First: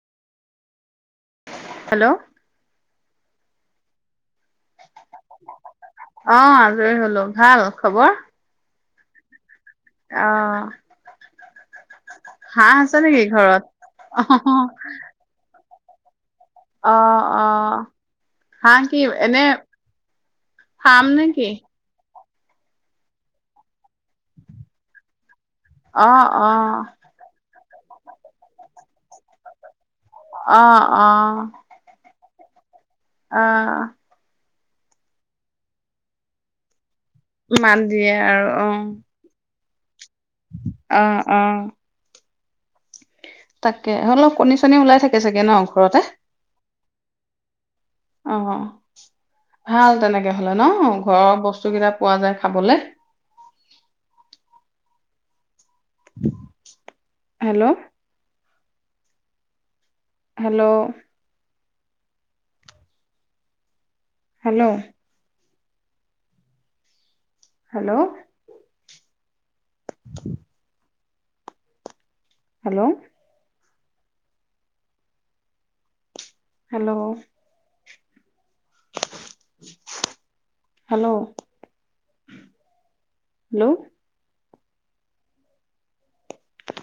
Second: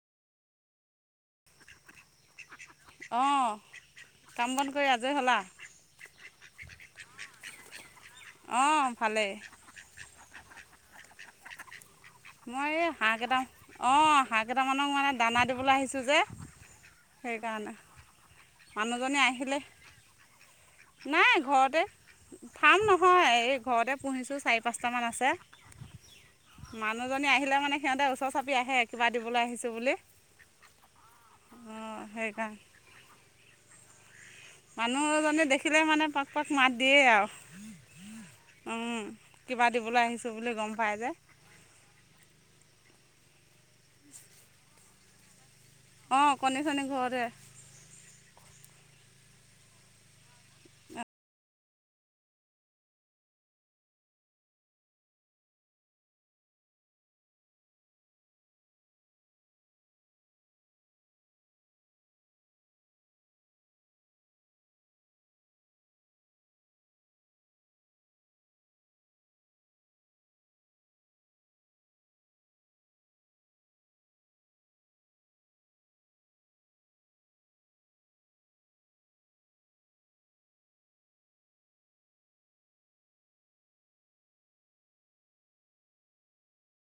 Hello অ', কাম বন্দ কৰি আজয় হলা? অ', আজৰি হলো ভাল খবৰ? অ', ভালেই। অ', মই এই আছে হাঁহ নেকি কেইটাম ঘৰত অ হাঁহ কেইটামানক মানে দানা দিবলৈ আহিছো যে। অ' সেইকাৰণে অ' হাঁহ কি মানুহজনী এনে আহিলে ফাৰ্ম নাই নেকি ঘৰতে। ফ্ৰম নহয় এই ঘৰতে পুহিছোঁ চাৰি পাঁচটামান আছে। অ অ আপুনি আহিলে মানে সিহঁতে ওচৰ চাপি আহে কিবা দিবলৈ আহিছো বুলি। অ-অ, উম, অ '। মানুহ জনে দেখিলে মানে পাক পাক মাত দিয়েই আৰু মান দিয়ে আৰু অ'। কিবা দিবলৈ আহিছোঁ বুলি গম পায় অ যে। অ তাকে অলপ কণী-চনী ওলাই থাকে চাগে ন। ঘৰতে অ' কণী চণী ঘৰৰে অ', ভাল তেনেকে হলে ন ঘৰৰ বস্তু কেইটা পোৱা যায় খাবলে। [inaudible] Hello hello hello hello [inaudible] hello hello hello hello